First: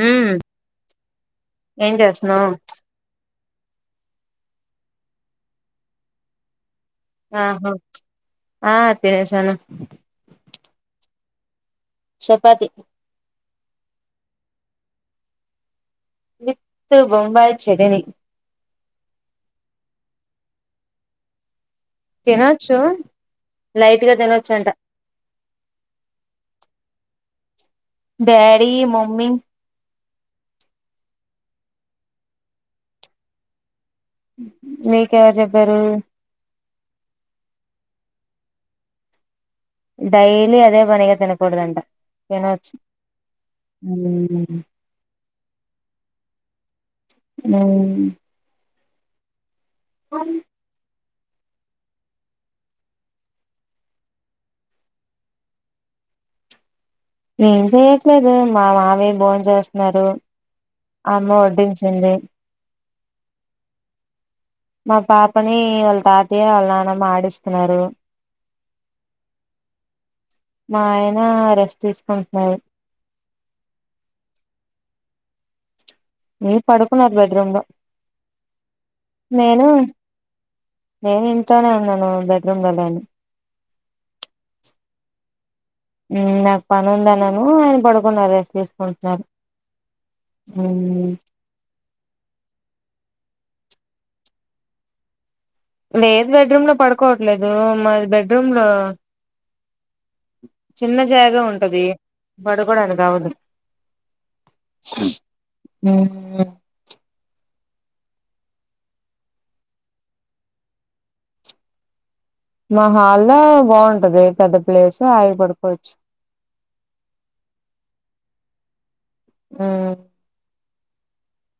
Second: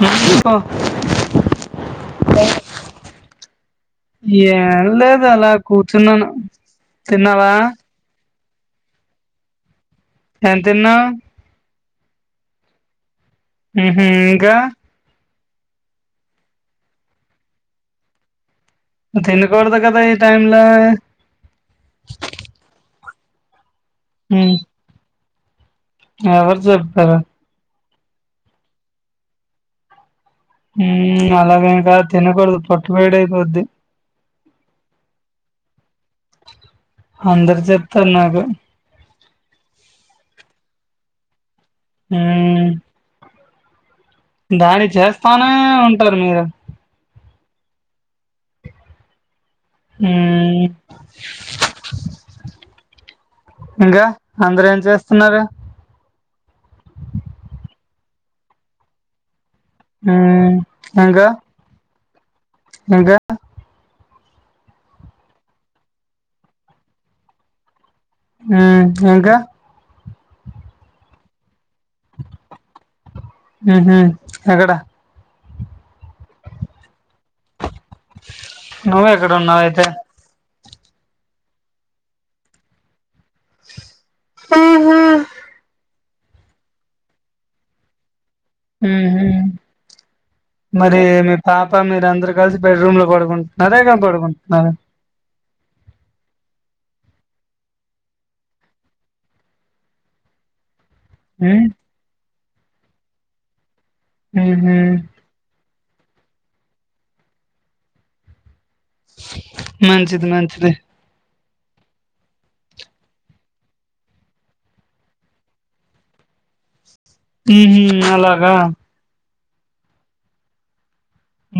హ్మ్ ఎందుకో ఏం చేస్తున్నావ్ ఏం లేదు అలా కూర్చున్నాను తిన్నావా ఆహా ఆ తినేసాను ఏం తిన్నావ్ చపాతి ఉహు ఇంకా వితు బొంబాయి చెటిని తినకూడదు కద ఈ టైమ్ లో తినొచ్చు లైట్గా తినొచ్చు ఉమ్ అంట ఎవరు చెబరు డాడీ మమ్మీ మ్ అలాగే ఇంకా తినకూడదు పొట్టు పేడి అయిపోద్ది మీకు ఎవరు చెబరు అందరు చెప్తరు నాకు డెైలీ అదే పనిగా తినకూడదంట తినోచ్చు దాడి చేస్తానే ఉంటారు మీరు మ్ మ్ ఇంకా అందరు ఏం చేస్తున్నారు ఏం చెయట్లేదె మా మావయ్య బోంచేస్త నరు ఉమ్ ఇంకా అమ్మ వడ్డించింది ఇంకా మా పాపని వాళ్ళ తాతయ్య వాళ్ల నానమ్మ ఆడిస్తున్నారు మ్ ఇంకా మా ఆయన రెస్ట్ తీసుకుంటున్నారు మ్ హ్మ్ ఎక్కడా మీ పడుకున్నారు బెడ్రూమ్ లో నువ్ ఎక్కడ ఉన్నావ్ నేను ఐతే నేను ఇంట్లోనే ఉన్నాను బెడ్రూమ్ లో లేను అ నాకు పని ఉందన్నాను ఆయన పడుకున్నారు మ్ తీసుకుంటున్నారు హ్మ్ మరి మీ పాప పా మీరు అందరు కలిసి బెడ్రూమ్ లో పడుకుంటున్నారా ఎక్కడ పడుకుంటున్నారు లేదు బెడ్రూమ్ లో పడుకోవట్లేదు మాది బెడ్రూమ్ లో చిన్న జాగ ఉమ్ ఉంటది పడుకోడానికి అవ్వదు మ్ హ్మ్ మ్ మంచిది మంచిది మా హాల్ల్లో బాగుంటది పెద్ద ప్లేసు హాయిగ పడుకోవచ్చు మ్ హ్మ్ అలాగా మ్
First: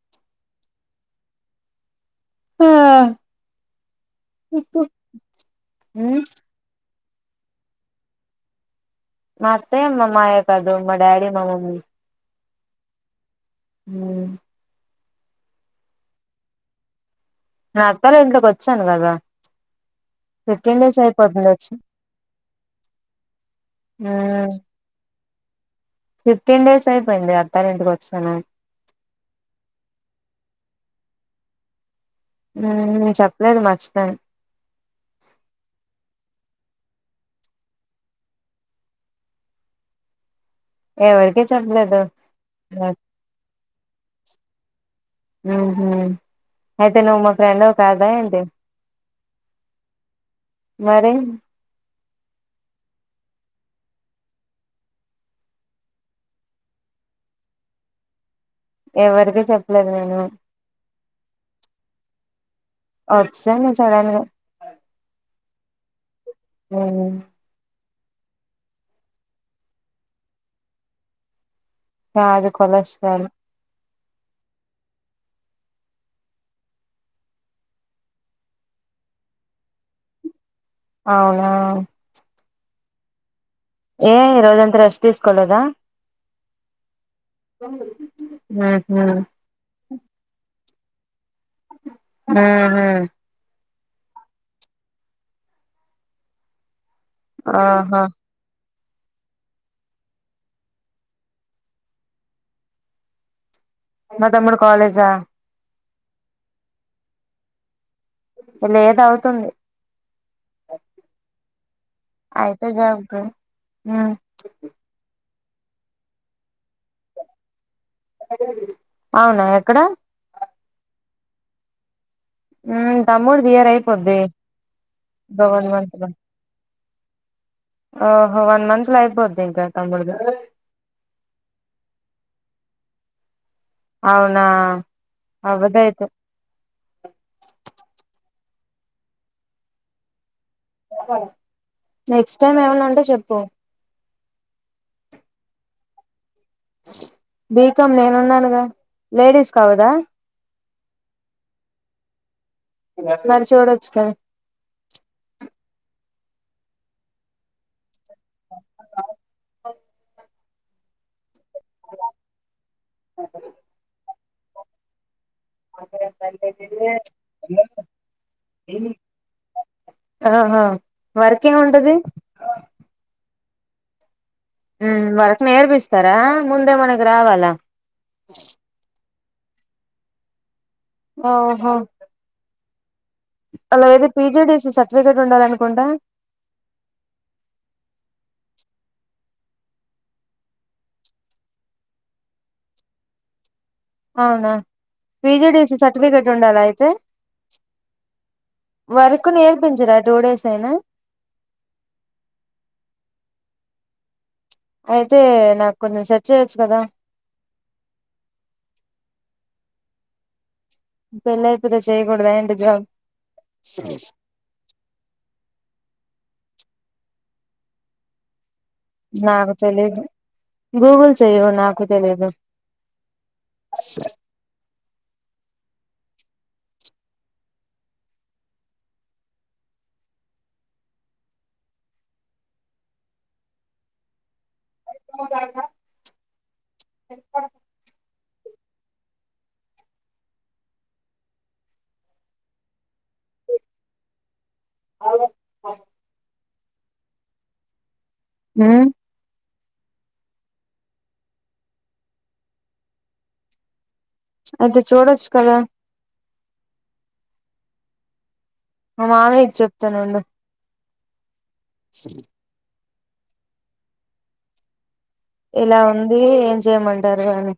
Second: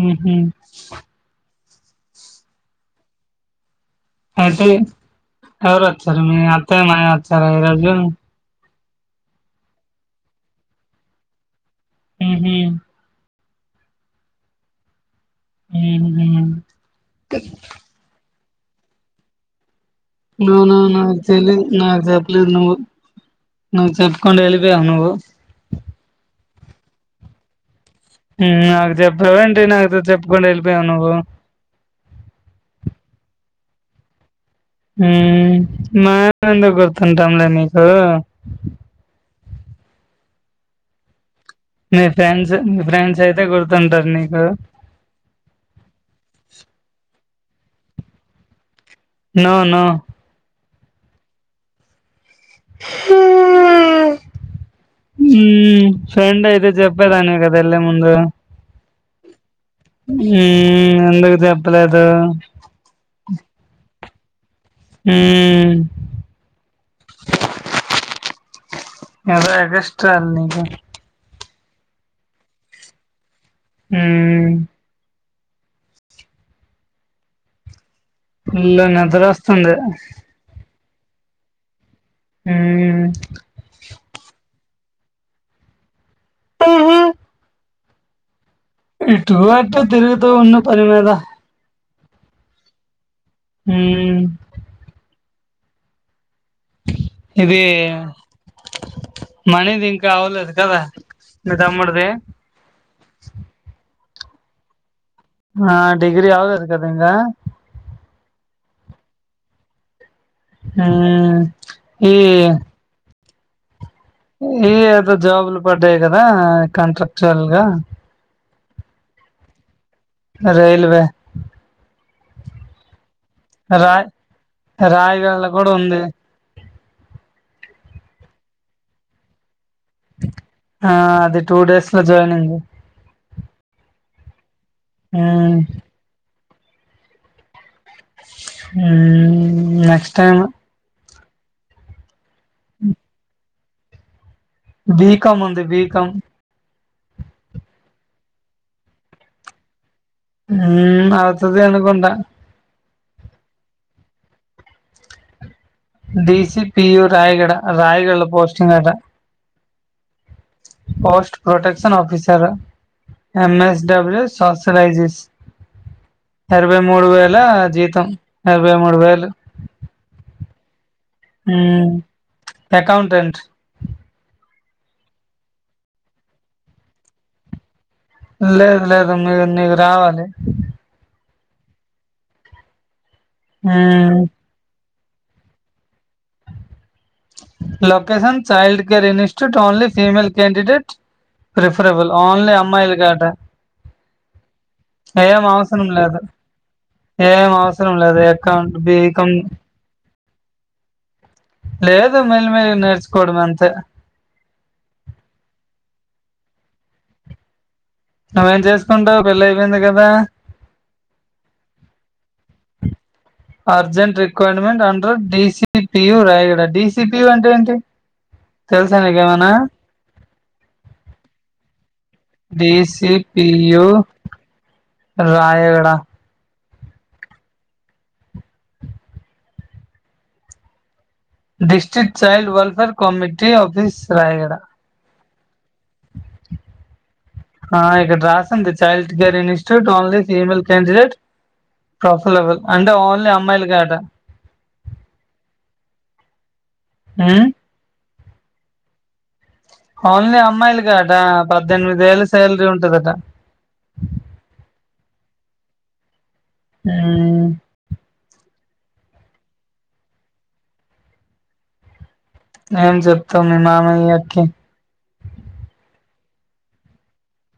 మ్ హ్మ్ ఆ అయితే ఎవరు వచ్చారు మీ అత్తయ మాయా వచ్చార ఈ రోజు మా అత్తయ్య మా మాయా కాదు మా డాడి మా మమ్మీ మ్ హ్మ్ మ్ మ్ మ్ నా అత్తాల ఇంట్లోకి వచ్చాను కదా నో నో ఫిఫ్టీన్ డేస్ నాకు అయిపోతుంది తెలీదు వచ్చి నాకు చెప్పలేదు నువ్వు నాకు చెప్పకుండా వెళ్లిపోయావ్ నువ్వు ఫిఫ్టీన్డేస్ అయిపోయింది అత్తాలింటికో నాకు చెప్పావా ఏంటి నాతో చెప్పకుండా వెళిపోయావు నువ్వు మ్ చెప్పలేదు మరిచిపోయాను మ్ మా ఎందు గుర్తుంటాంలే మీకు ఎవ మీ ఫ్రెండ్స్ మీ ఫ్రెండ్స్ అయితే గుర్తుంటారు నీకు మ్ హ్మ్ అయితే నువ్ మా ఫ్రెండ్ వి కాదా ఏంటి నో నో మరి హ మ్ ఫ్రెండ్ అయితే చెప్పేదానివి కదా ఎల్లే ముందు ఎవరికి చెప్పలేదు నేను మ్మ్ ఎందుకు చెప్పలేదు ఒచ్సను సడన్ గా ఊ ఆ బాగా ఎగస్ట్రాలు నీకు బాగా కొలస్ట్రాలు ఊ ఊ ఫుల్లు నిద్ర వస్తుంది అవునా ఊ ఏ ఇరోజంత రెస్ట్ తీస్కోలదా మ్ హు ఇట్ర అటు తిరుగుతూ ఉన్న పని మీద ఉహు ఊ ఇది ఆహా మనీది ఇంకా అవలేదు కదా మీ తమ్ముడుది మత్తమ్ముడు కాలేజా ఆ డిగ్రి అవలేదు కదా ఇంక లేదవుతుంది ఊ ఈ అయితే జాబ్ మ్ ఇ ఏదో జాబులు పడ్డాయి కదా కాంట్రాక్టర్ గా అవునా ఎక్కడ రైల్వే ఊ తమ్ముడు ది ఈ ఇయర్ రాయ్ అయిపోద్ది రాయగడలో కూడా గవర్నమెంట్ ఉంది లో ఓహో వన్ మంత్ లో ఐపోది ఇంకా తమ్ముడిది ఆ అది టూ డేస్ లో జాయినింగ్ అవునా మ్మ్ అవదయితే ఊ నెక్స్ట్ టైము నెక్స్ట్ టైమ్ ఏమన్న ఉంటే చెప్పు బీకామ్ ఉంది బీకామ్ బీకామ్ నేనున్నానుగా లేడీస్ కవదా ఉ అవుతది అనుకొంట మరి చూడొచ్చు క డిసి పియు రయిగడ రయిగడలో పోస్టింగ్ అట post protection officer MS W సోషలైజీస్ ఇరవై మూడు వేల జీతం ఇరవై మూడు వేలు ఆహా వర్క్ ఎం మ్మ్ ఉంటది అకౌంటెంట్ ఊ వరకు నేర్పిస్తారా ముందే మనకు రావాలా తోమిదిన్ నీకు రావాలే ఓహో అలాగయ్తే పిజిడిసి సట్ వెకటి ఉండదనుకుంట location child care institute only female candidate refer ఇవ్వల్ ఓన్లీ అమ్మాయిలకాటా అవునా పిజిడిసి సర్టిఫికేట్ ఉండాలా అయితే ఏమౌస్రం లేదు యకౌంట్ బీకమ్ సేనా. లేదు మెల్ మెల్లిగ్ నేర్చుకోడమంతె. అయితే నాకు కొంచెం సర్చ్ చేయొచ్చు కదా నువ్వేం చేసుకుంటావు పెళ్లి అయిపోయింది కదా పెళ్లి ఐపోతే చేయ్యకూడదా ఏంటి job urgent requirement under DCPU రై ఇక్కడ డీసిపియ్యూ అంటె ఏంటి తెల్సా నీకేమన్న. నాకు తెలీదు గూగుల్ చెయ్యు నాకు తెలీదు DCPU Rayagada district child welfare committee office Rayagada [unintelligible] ఆ ఇక్కడ్ రాస్ తుంది child care institute only female candidate top level అంటె ఓన్లీ అమ్మాయ్ల్కే అట [inaudible] [unintelligible] ఊమ్. ఊమ్. ఓన్లీ అమ్మాయ్ల్కే అట పద్దెన్మేదేల్ల్ స్యాల్రీ ఉంటదట. ఐతె చూడొచ్చు కద. ఊమ్. మ మామయ్క్ చెప్తానుండు. ఏం జెప్తావ్ మి మామాయ్యకి ఇలా ఉందీ ఏం చెయ్మంటారు అని.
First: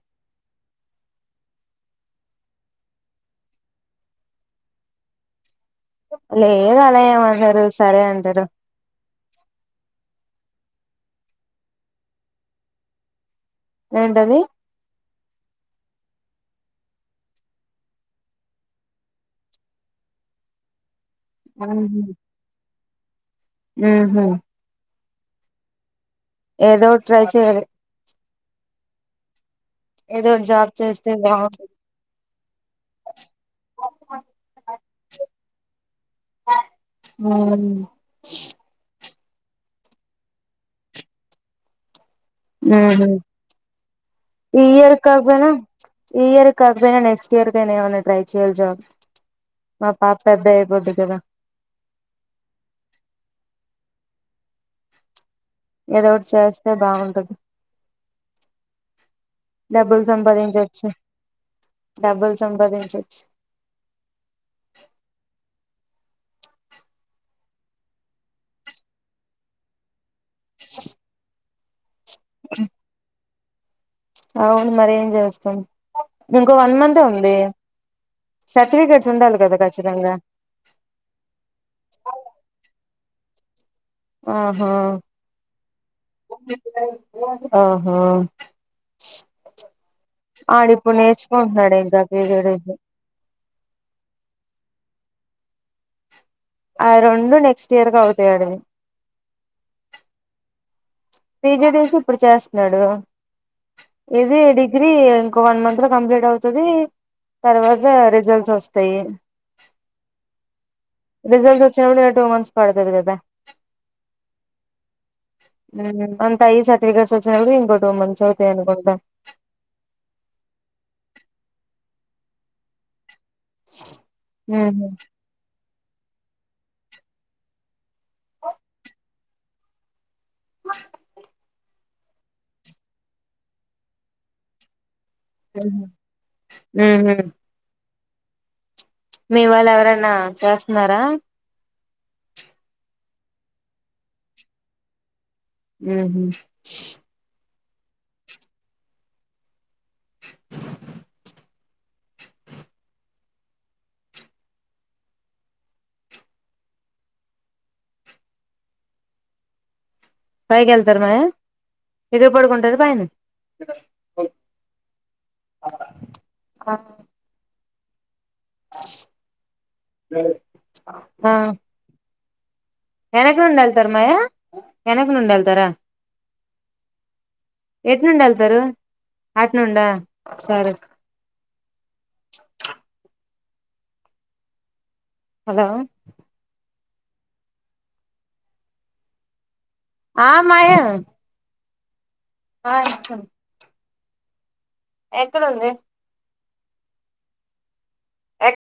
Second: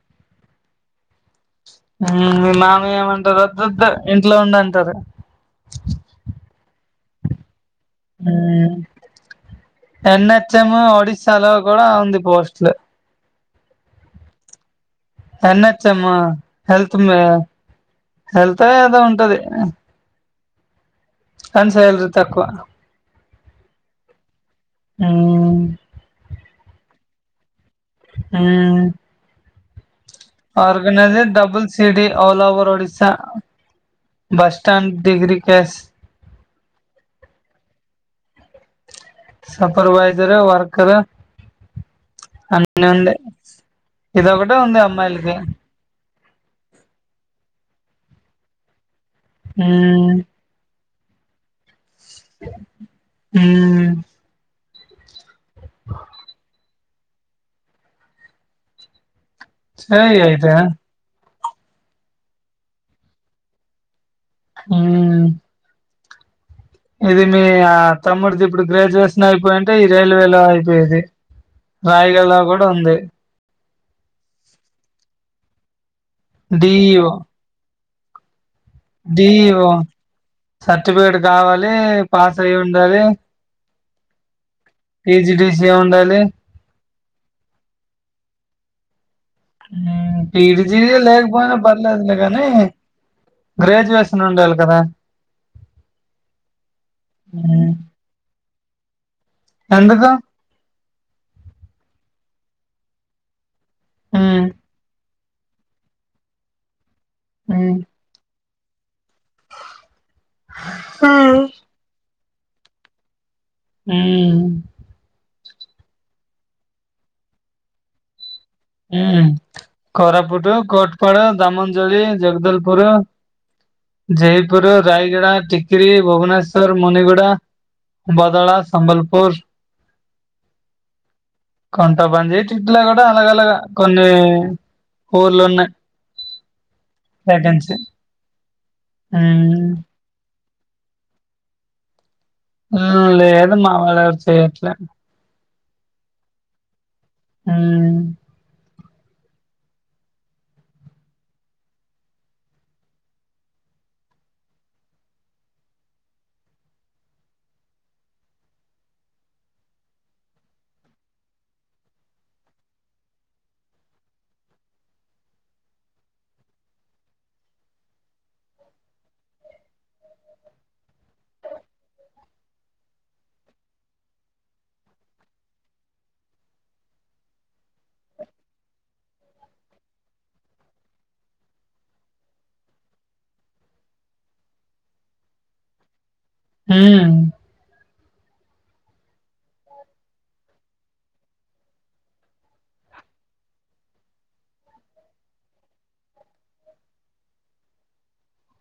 ఊమ్ మి మామయ్యేమంటడు వొద్దొద్దు ఇంట్లో ఉండంటరు. లేదలా ఏమనరు. సరే అంటారు ఊమ్ ఎన్నెత్ చ్చెమో ఒడిస్సాలో గుడా ఉంది పోస్ట్లు. ఏంటది. ఎన్నెచ్చెమ్ము హెల్త్ మే. హెల్తో ఏదొ ఉంటది. కాన్ స్యాల్రి తక్కువ. బహు. ఊమ్. ఏదో ట్రై చెయ్యాలి. ఊమ్. ఏదో ఒకటి జాబ్ చేస్తే ఆర్గనైజర్ డబుల్ బాగుంటది CD all over Odisha. Bus stand degree case మ్ సూపర్వైజరు వర్కరు. అన్నీ మ్మ్ హ్మ్ ఉండయ్ ఇదొగటే ఈ ఉంది ఇయర్ అమ్మాయ్లికి కాకపోయినా ఈ ఇయర్ కాకపొయ్నా నెక్స్టియర్కైన ఏమన్న ట్రై చెయ్యాల్ జాబ్ మా ఉమ్ పాప్ పెద్దైపోద్ది కదా. ఊమ్. ఏదో ఓట్ చేస్తే బాగుంటది. డబ్బుల్ చేయి అయితే సంపాదించచ్చు. డబ్బుల్ సంపాదించచ్చ్ ఊమ్. ఇది మీ ఆ తమ్ముడ్దిప్పుడు గ్రేజ్యువేషనైపోయింటె ఇద్ జైల్వేలో అయిపోయేది రాయిగల్లా కూడా ఉంది. అవును మరి ఏం చేస్తాం ఇంకో వన్ మంత్ ఉంది. సర్టిఫికేట్స్ ఉండాలి కదా డీయిఓ ఖచ్చితంగా సర్టిఫికేట్ కావాలి పాసై ఉండాలి. ఆ. పీజీడీసి ఏముండవలె ఆహా. ఉమ్ పీడిచీడి ఆడిప్పుడు లేకపోయినా నేర్చుకుంటున్నాడు ఇంకా పర్లేదులే కానీ పీజీడీసీ గ్రాజువేషన్ ఉండాలి కదా. అవి రెండు నెక్స్ట్ ఉమ్. ఇయర్ కి అవుతాయి ఆడివి ఎందుకు? పిజిడసి ఇప్పుడు చేస్తున్నాడు. ఇది ఉమ్, డిగ్రీ ఇంకో వన్ మంత్ లో కంప్లీట్ అవుతుది ఉమ్, తర్వాత రిజల్ట్స్ వస్తాయి. రిజల్ట్స్ వచ్చినప్పుడు ఇగ టూ మంత్స్ పడుతది కదా ఉమ్ మ్ అంతాయి సాటిఫికెట్స్ వోచివరకు ఇంకో ట్వ మంత్స్ అవుతాయి అనుకుంటా యా కరాపూట్ కట్పాడ దమంజోలి జగదల్ పుర జయపుర, రాయగడా తి త్రి భువనేశ్వర్, మునిగడ, భదళ, సభల్పూర్ ఆహ్ కొంతమంది ఇట్లా కూడా అలాగ అలాగా కొన్ని ఊర్లు ఉన్నాయి. ఉహు బెటేన్ష మీ వాళ్ళు ఎవరైనా చేస్తన్నారా? మ్ లేదు మా వాళ్ళు ఎవరు చేయట్లే ఉహుమ్ స్ ఆ పైకి ఏళ్తారు మాయా ఇక్కడ పడుకుంటారు పైన ఆ అ ఏ హా వెనకనుండి ఏలతార మాయా, వెనకనుండీళ్తారా? ఎట్ నుండి వెళ్తారు అటు నుండా సరే పద మ్ ఆ మాయ ఆ ఇతనాను ఎక్కడ ఉంది? ఎ